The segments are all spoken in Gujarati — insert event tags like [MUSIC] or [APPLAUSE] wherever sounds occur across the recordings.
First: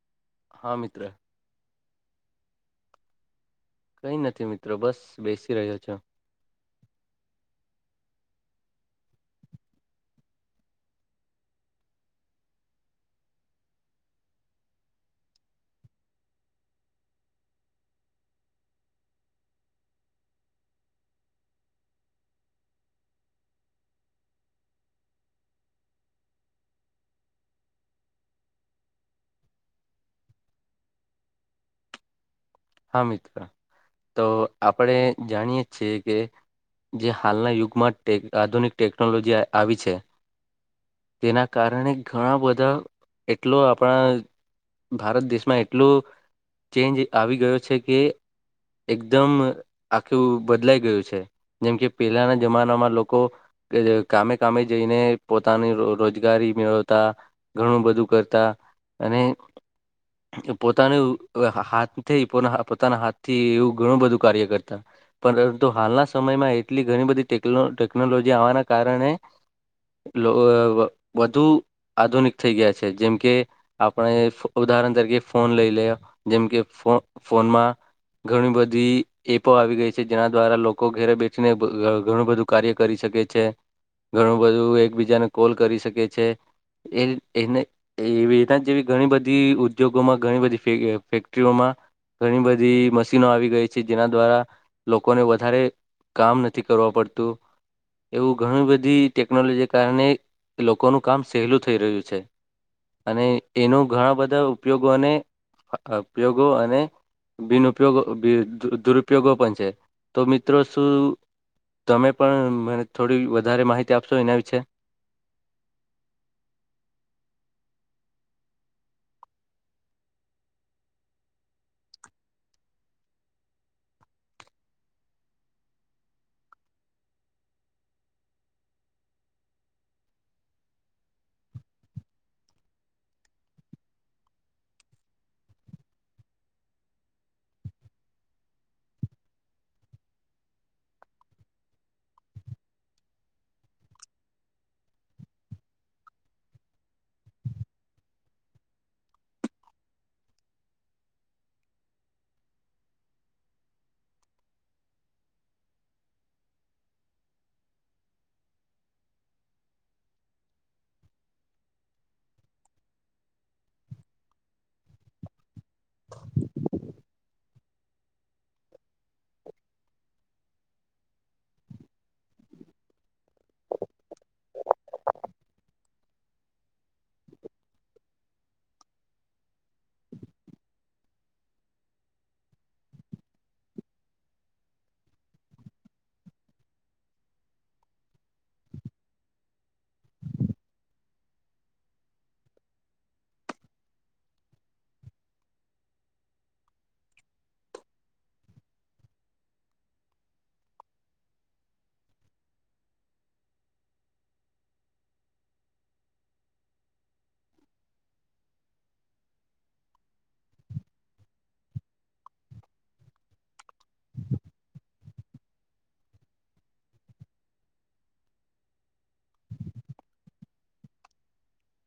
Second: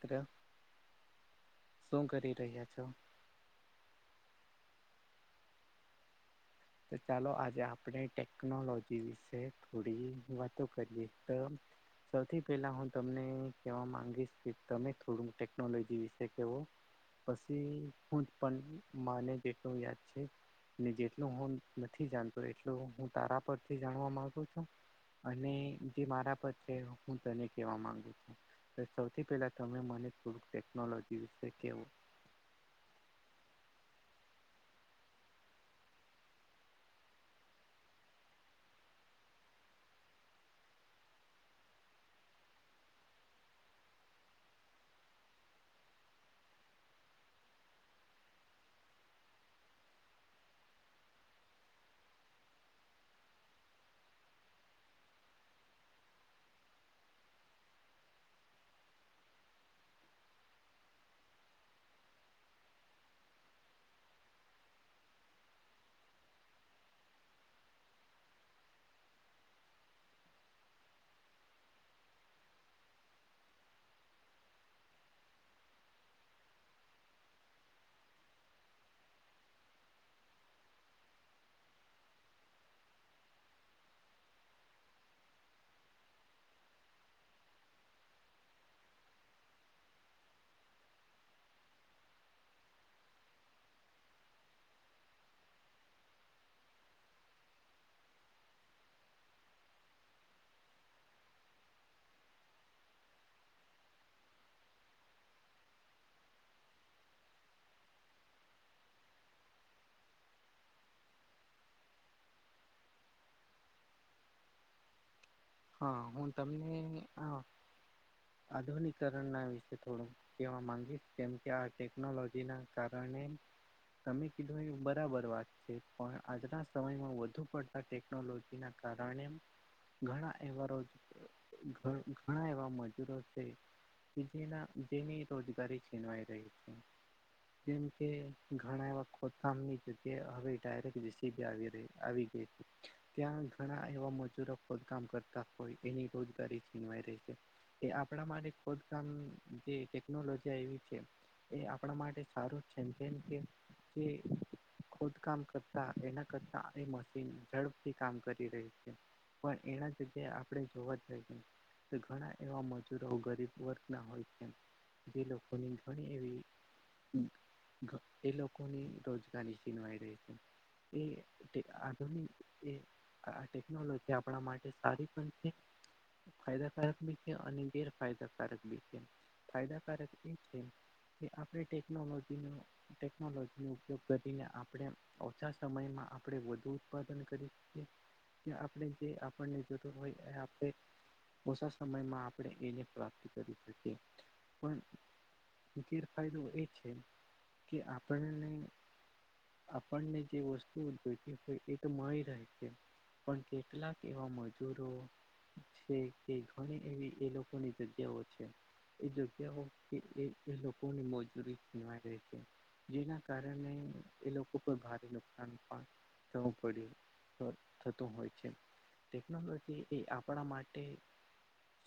ત્ર હા મિત્ર શું કરી રહ્યા છો કઈ નથી મિત્રો બસ બેસી રહ્યો છો. તો ચાલો આજે આપણે ટેકનોલોજી વિશે થોડી વાતો કરીએ તો. સૌથી પહેલા હું તમને કહેવા મામાંગીશ કે તમે થોડુંક ટેકનોલોજી વિશે કહેવો. પછી હું જ પણ માને જેટલું યાદ છે ને જેટ. એટ હું નથી જાણતો એટલ હું તારા પરથી જાણવા મામાંગુ છું. અને જે મારા પર છે હું તને કેવા માંગુ છું. સૌથી પહેલા તમે મને થોડુંક ટેકનોલોજી વિશે કેવો. હા મિત્ર તો આપણેે જાણીય છીએ કે. જે હાલના યુગમાં આધુનિક ટેકનોલોજી આવી છે. તેના કારણે ઘણા બધા એટલો આપણા. ભારત દેશમાં એટલો ચેન્જ આવી ગયો છે કે. એકદમ આખું બદલાઈ ગયું છે જેમ કે પેલાના જમાનામાં લોકો. કે કામે કામે જઈને પોતાની રોજગારી મેળવતા ઘણું બધું કરતા અને પોતાનું હાથથી પોતાના હાથ થી એવું ઘણું બધું કાર્ય કરતા પરંતુ હાલના સમયમાં એટલી ઘણી બધીટે ટેકનોલોજી આવવાના કારણે વધુ આધુનિક થઈ ગયા છે જેમ કે આપણે ઉદાહરણ તરીકે ફોન લઈ લે જેમ કે ફોનમાં ઘણી બધી એપો આવી ગઈ છે જેના દ્વારા લોકો ઘેરે બેઠીને ઘણું બધું કાર્ય કરી શકે છે ઘણું બધું એકબીજાને કોલ કરી શકે છે એ એને એવી એના જેવી ઘણી બધી ઉદ્યોગોમાં ઘણી બધી ફેક્ટરીઓમાં ઘણી બધી મશીનો આવી ગઈ છે જેના દ્વારા લોકોને વધારે કામ નથી કરવા પડતું એવું ઘણી બધી ટેકનોલોજી કારણે લોકોનું કામ સહેલું થઈ રહ્યું છે અને એનું ઘણા બધા ઉપયોગો અને ઉપયોગો અને બિનુ ઉપયોગો દુરુપયોગો પણ છે તો મિત્રો શું તમે પણ મને થોડી વધારે માહિતી આપશો એના વિશે હા હું તમને હ આધુનકરણના વિશે્ય થોડું કેવા માંગીશ કે કે આ ટેકનોલોજી ના કારણે તમે કીધો એ બરાબર વાત છે પણ આજના સમયમાં વધુ પડ ટેકનોલોજી ના કારણે ઘણા અવારો ઘણા એવા મ જેના જેની રોજગારી છીનવાઈ રહી છે. જેમ કે ઘણા એવા ખોથામની જગ્યા હવે ડાયરેક્ટ જીસીબી આવી રહી આવી ગઈ. ત્યાં ઘણા એવા મજૂરો ખદકામ કરતા હોય એની રોજગારી છીનવાય રહી છે કે આપણા માટે ખોદામ જે ટેકનોલોજી આવી છે એ આપણા માટે સારું જ છે જેમ કે જે ખોદકામ કરતા એના કરતા એ મશીન ઝડપથી કામ કરી રહી છે પણ એના જગ્યાએ આપણે જોવા જઈએ તો ઘણા એવા મજૂરો ગરીબ વર્ગના હોય છે જે લોકોની ઘણી એવી એ લોકોની રોજગારી સીનવાઈ રહી છે એ આધુનિક એ આ ટેકનોલોજી આપણા માટે સારી પણ છે ફાયદાકારક બી અને ગેરફાયદાકારક છે ફાયદાકારક એ છે કે આપણે ટેકનોલોજીનો ટેકનોલોજીનોો ઉપયોગ કરીને આપણે ઓછા સમયમાં આપણે વધુ ઉત્પાદન કરી શકીએ. આપણે જે આપણને જોતોું હોય એ આપણે ઓછ સમયમાં આપણે એની પ્રાપ્તિ કરી શકીએ પણ ગેરફાયદો એ છે કે આપણને આપણને જે વસ્તુ ઉદભવીતી હો એ તો માય રહે છે. પણ કેટલાક એવા મજૂરો છે કે ઘણી એવી એ લોકોની જગ્યાઓ છે. એ જગ્યા કે એ એ લોકોની મજૂરી છીનવાય છે. જેના કારણે એ લોકો પર ભારે નુકસાન પણ થવું પડ્યું થતું હોય છે ટેકનોલોજી એ આપણા માટે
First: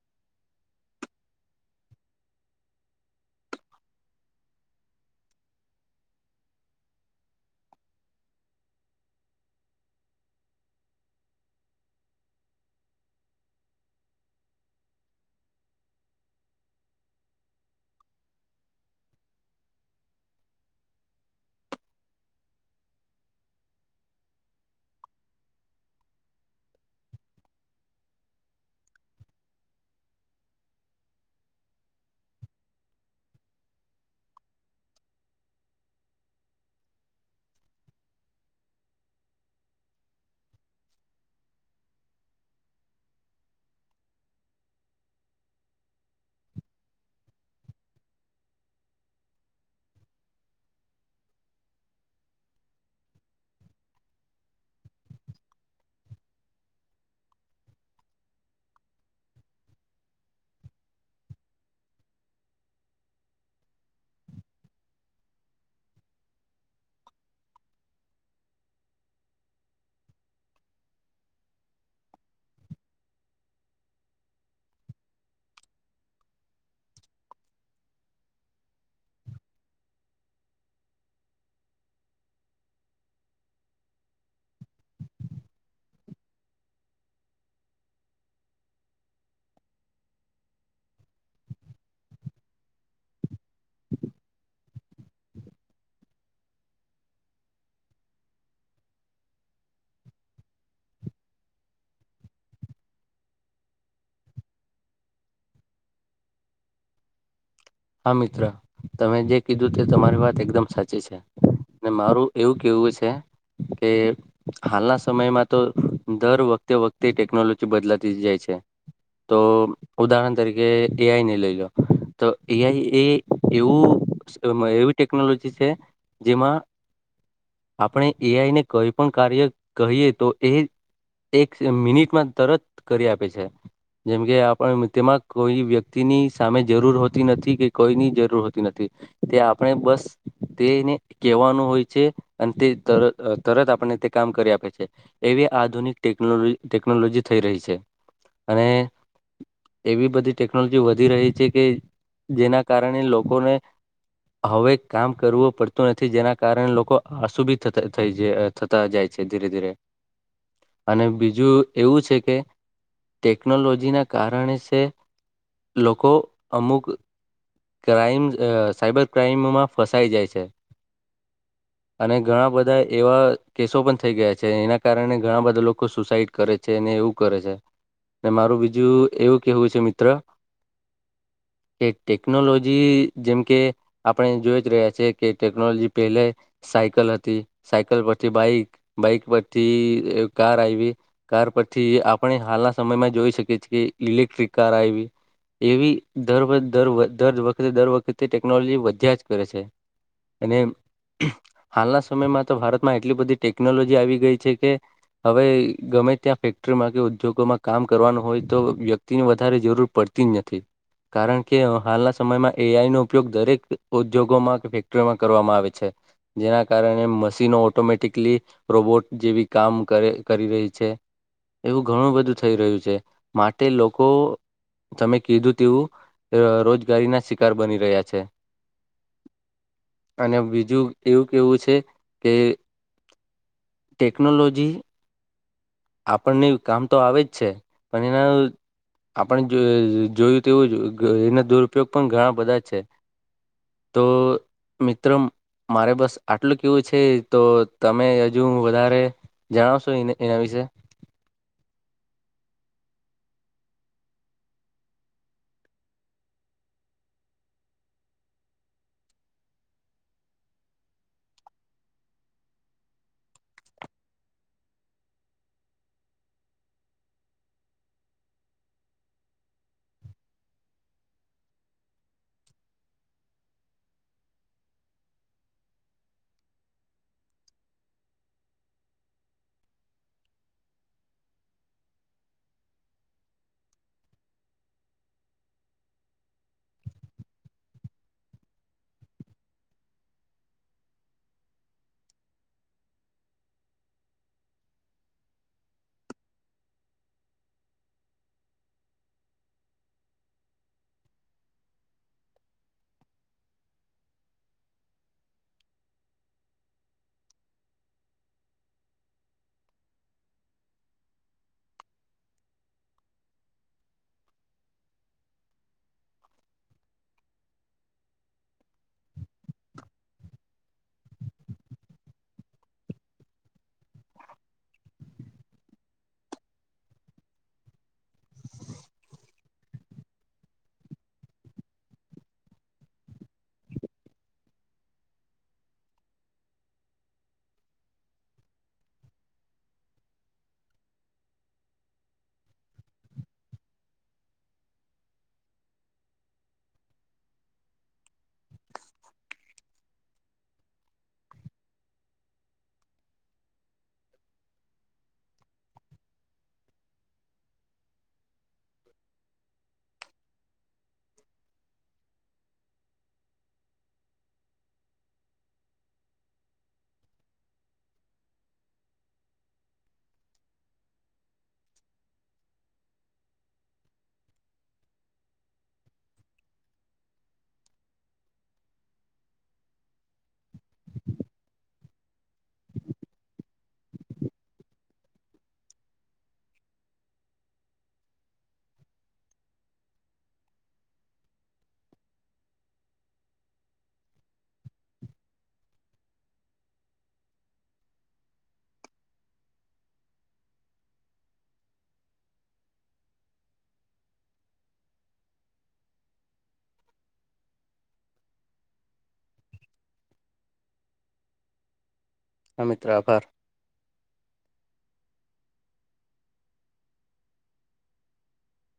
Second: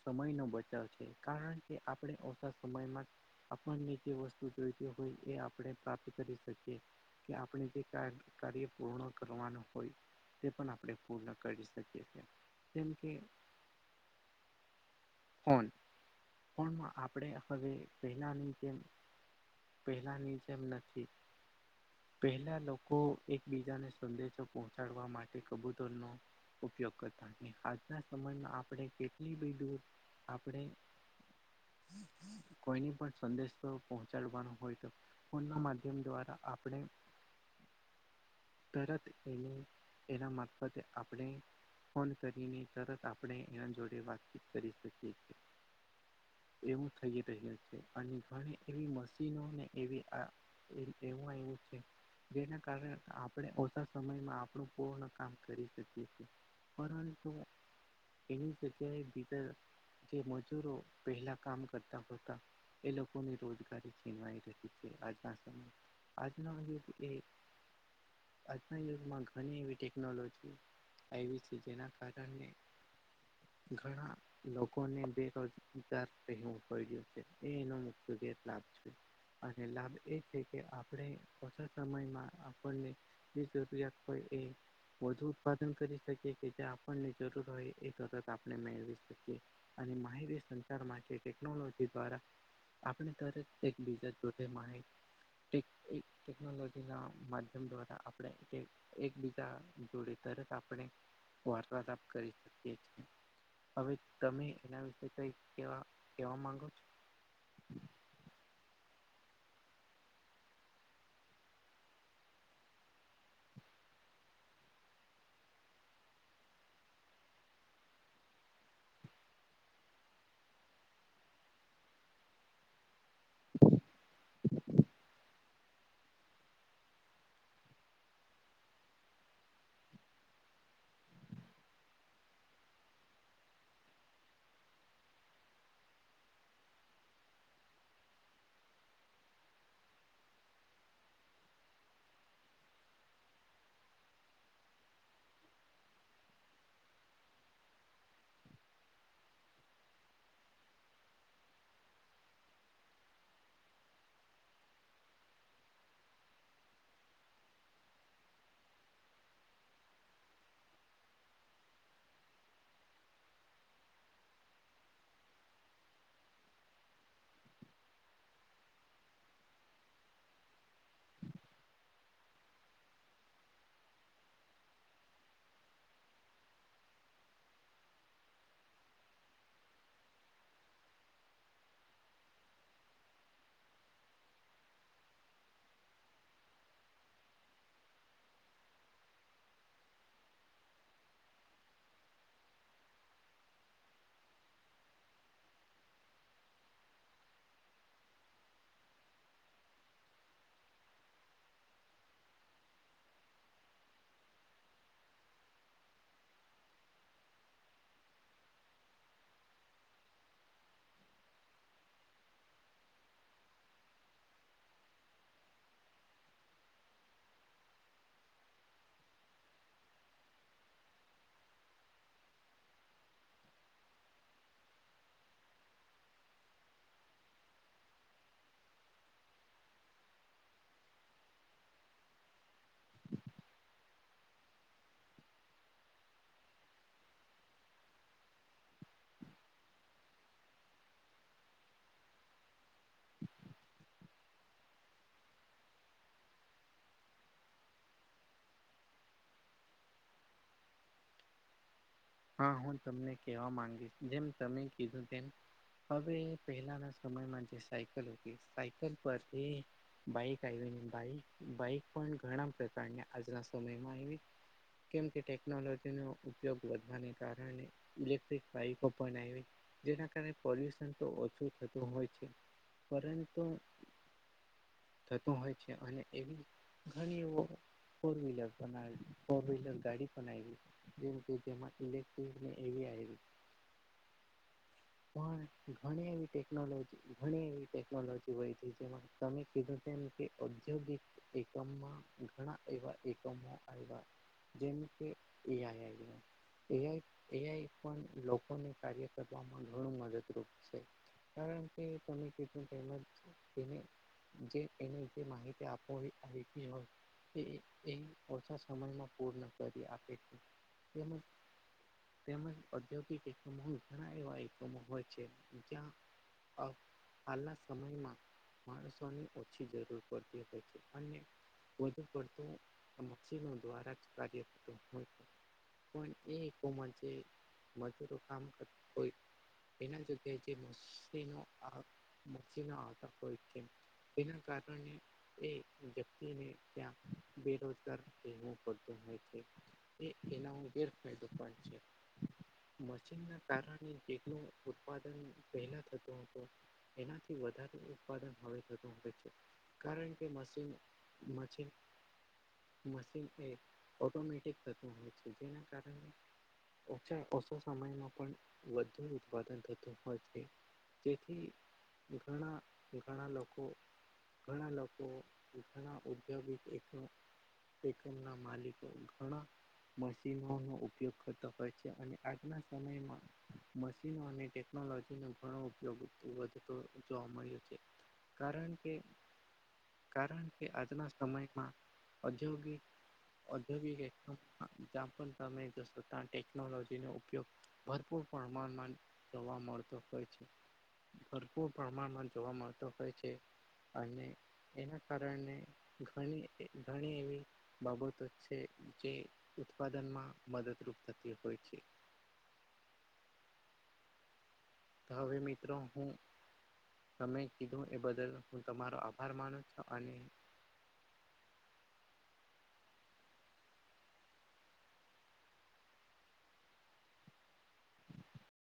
સમય નો બચાવ છે કારણ કે આપણે ઓછા સમયમાં આપણને જે વસ્તુ જોઈતી હોય એ આપણે પ્રાપ્ત કરી શકીએ. કે આપણે જે કાર્ય પૂર્ણ કરવાનું હોય. તે પણ આપણે પૂર્ણ કરી શકીએ છીએ કેમ કે ફોન ફોનમાં આપણે હવે પહેલા ની જેમ પહેલાની જેમ નથી. પહેલા લોકો એકબીજાને સંદેશો પહોંચાડવા માટે કબૂતરનો ઉપયોગ કરતા આજના સમયમાં આપણે કેટલી બધું આપણે કોઈ ની પણ સંદેશ તો પહોચ ચડવાનું હોય તો ફોન ના માધ્યમ દ્વારા આપણે તરત એને એના મારફતે આપણે ફોન કરીને તરત આપણે એના જોડે વાતચીત કરી શકીએ છીએ. એવું થઈ રહ્યું છે અને ઘણી એવી મશીનોને એવી આ એવું એવું છે જેના કારણે આપણે ઓછા સમયમાં આપણું પૂર્ણ કામ કરી શકીએ છીએ. પરંતુ એની જગ્યાએ બીજ જે મજૂરો પહેલા કામ કરતાતા એ લોકોની રોજ છીનવા રહી છે આજ સમય આજનો યુગ એ આજના યુગમાં ઘણી એવી ટેકનોલોજી આવી છે જેના કારણે ઘણા લોકોને બેરોજગાર રેવું પડયું છે એનો મુખ લાભ છે અને લાભ એ છે કે આપણે ઓછા સમયમાં આપણને જે જરૂરિયાત હોય એ વધુ ઉત્પાદન કરી શકીએ કે જે આપણને જરૂર હોય એ તરત આપણે મેળવી શકીએ. અને માહિતી સંચાર માટે ટેકનોલોજી દ્વારા ત્યારે એક બીજા જોથે મા તે એક ટેકનોલોજીના માધ્યમ દ્વારા આપણે તે એકબીજા જોડે તરત આપણે વાર્તાદાપ કરી શકીએ છીએ. હવે તમે એના વિશે કઈ કેવા કેવા માંગો છો. હ [UNINTELLIGIBLE] હા મિત્ર તમે જે કીધું તે તમારી વાત એકદમ સાચી છે. ને મારું એવું કેવું છે કે હાલના સમયમાં તો દર વખતે વખતે ટેકનોલોજી બદલાતી જાય છે. તો ઉદાહરણ તરીકે એઆઈ ને લઈ લો. તો એઆઈ એ એવું એવી ટેકનોલોજી છે જેમાં આપણે એઆઈ ને કોઈ પણ કાર્ય કહીએ તો એ એક મિનિટમાં તરત કરી આપે છે. જેમકે આપ તેમાં કોઈ વ્યક્તિની સામે જરૂર હો તી નથી કે કોઈની જરૂર હોતી નથી. તે આપણે બસ તેને કેવાનું હોય છે. અને તે તર તરત આપને તે કામ કરી આપે છે. એવી આધુનિક ટેકનો ટેકનોલોજી થઈ રહી છે અને એવી બધી ટેકનોલોજી વધી રહી છે કે જેના કારણે લોકોને. હવે કામ કરવું પડતું નથી જેના કારણે લોકો આસુભી થઈ જ થતા જાય છે ધીરે ધીરે. [INAUDIBLE] અને બીજું એવું છે કે. ટેકનોલોજીના કારણે છે લોકો અમુક [INAUDIBLE] ક્રાઈમ સાઈબર ક્રાઈમમાં ફસાઈ જાય છે અને ઘણા બધા એવા કેસો પણ થઈ ગયા છે એના કારણે ઘણા બધા લોકો સુસાઈડ કરે છે ને એવું કરે છે ને મારું બીજું એવું કેવું છે મિત્ર. ઠીક ઠીક. ટેકનોલોજી જેમકે આપણે જોઈ જ રહ્યા છે કે ટેકનોલોજી પહેલે. સાયકલ હતી સાયકલ પરથી બાઈક બાઈક પરથી કાર આવી. કાર પછી આપણે હાલના સમયમાં જોઈ શકીએ છીએ કે ઇલેક્ટ્રિક કાર આવી. એવી દર વ દર વખતે દર વખતે ટેકનોલોજી વધ્યા જ કરે છે. અને હાલના સમયમાં તો ભારતમાં એટલી બધી ટેકનોલોજી આવી ગઈ છે કે હવે ગમે ત્યાં ફેક્ટરીમાં કે ઉદ્યોગોમાં કામ કરવાનું હોય તો વ્યક્તિ ની વધારે જરૂર પડતી જ નથી કારણ કે હાલના સમયમાં એઆઈ નો ઉપયોગ દરેક ઉદ્યોગોમાં કે ફેક્ટરીમાં કરવામાં આવે છે. જેના કારણે મશીનો ઓટોમેટિકલી રોબોટ જેવી કામ કરે કરી રહી છે. એવું ઘણું બધું થઈ રહ્યું છે માટે લોકો. તમે કીધું તેવું રોજગારીના શિકાર બની રહ્યા છે. અને બીજું એવું કેવું છે કે [UNINTELLIGIBLE] ટેક્નોલોજી. આપણને કામ તો આવે જ છે પણ એના. આપણે જો જોયું તેવું જ એના દુરુપયોગ પણ ઘણા બધા છે. [UNINTELLIGIBLE] તો મિત્રમ. મારે બસ આટલું કેવું છે તો તમે હજુ વધારે. જણાવશો એ એના વિશે. હા હું તમને કેવા માંગીશ જેમ તમે કીધું તેમ હવે પહેલાના સમયમાં જે સાયકલ હતી સાયકલ પરથી. બાઈક આવીને બાઈક બાઈક પણ ઘણા પ્રકારને આજના સમયમાં આવી. કેમ કે ટેકનોલોજી નો ઉપયોગ વધુ. કારણે ઇલેક્ટ્રિક વાઇકો પણ આવી. જેના કારણે પોલ્યુશન તો ઓછું થતું હોય છે પરંતુ. થતું હોય છે અને એવી ઘણી એ ફોર વ્હીલર બના ફોર વ્હીલર ગાડી બનાવી જેમ કે જેમાં ઈલેક્ટ્રીક ને એવી આઈવી પણ ઘણી એવી ટેકનોલોજી ઘણી એવી ટેકનોલોજી હોય હતી જેમાં તોમે કીધું તેમ ન કે ઔધોગિક એકમમાં ઘણા એવા એકમો આવ્યા જેમ કે એ આઈ આઇવુ એઆઈ એઆઈ પણ લોકોને કાર્ય કરવામાં ઘણું મદદરૂપ છે. કારણ કે તમે કીધું તેમ જ એને જે એને જે માહિતી આપોહી આવીતી હોય [UNINTELLIGIBLE] એ ઓછા સમયમાં પૂર્ણ કરી આપે છે તેમજ તેમજ ઔદ્યોગિક એકમો ઘણા એવા એકમો હોય છે જ્યાં અ હાલના સમયમાં માણસોની ઓછી જરૂર પડતી હોય છે અને વધુ પડતું મશીનો દ્વારા જ કાર્ય હોય એ એકમો જે મજૂરો કામ કર કોઈ એના જગ્યાએ જે મશીનો આ મશીનો આવતા હોય કે તેના કારણે એ વ્યક્તિને ત્યાં બેરોજગાર બેહવું પડતું હોય છે. એ એના હું ગેરફાયદો પણ છે. મશીન ના કારણે જેનું ઉત્પાદન પહેલા થતું હતું એનાથી વધારે ઉત્પાદન હવે થતું હોય છે. કારણ કે મશીન મછીન મશીન એ ઓટોમેટિક થતું હોય છે જેના કારણે ઓછા ઓછા સમયમાં પણ વધુ ઉત્પાદન થતું હોય છે. જેથી ઘણા ઘણા લોકો ઘણા લોકો ઘણા ઉદ્યોગિક એક એકમના માલિકો ઘણા મશીન નો ઉપયોગ કરતો હોય છે અને આજના સમયમાં મશીનો અને ટેકનોલોજીનો ઘણો ઉપયોગ વધતો જોવા મળ્યો છે. કારણ કે કારણ કે આજના સમયમાં ઔદ્યોગિક ઔદગિક એકમ જ્યાં પણ તમે જશો ત્યાં ટેકનોલોજીનો ઉપયોગ ભરપૂર પ્રમાણમાં જોવા મળતો હોય છે. ભરપૂર પ્રમાણમાં જોવા મળતો હોય છે, અને એના કારણે ઘણી એ ઘણી એવી બાબતો છે જે ઉત્પાદનમાં મદદરૂપ થતી હોય છે. તો હવે મિત્રો હું તમે કીધું એ બદલ હું તમારો આભાર માનું છું અને હા મિત્ર આભાર. [INAUDIBLE]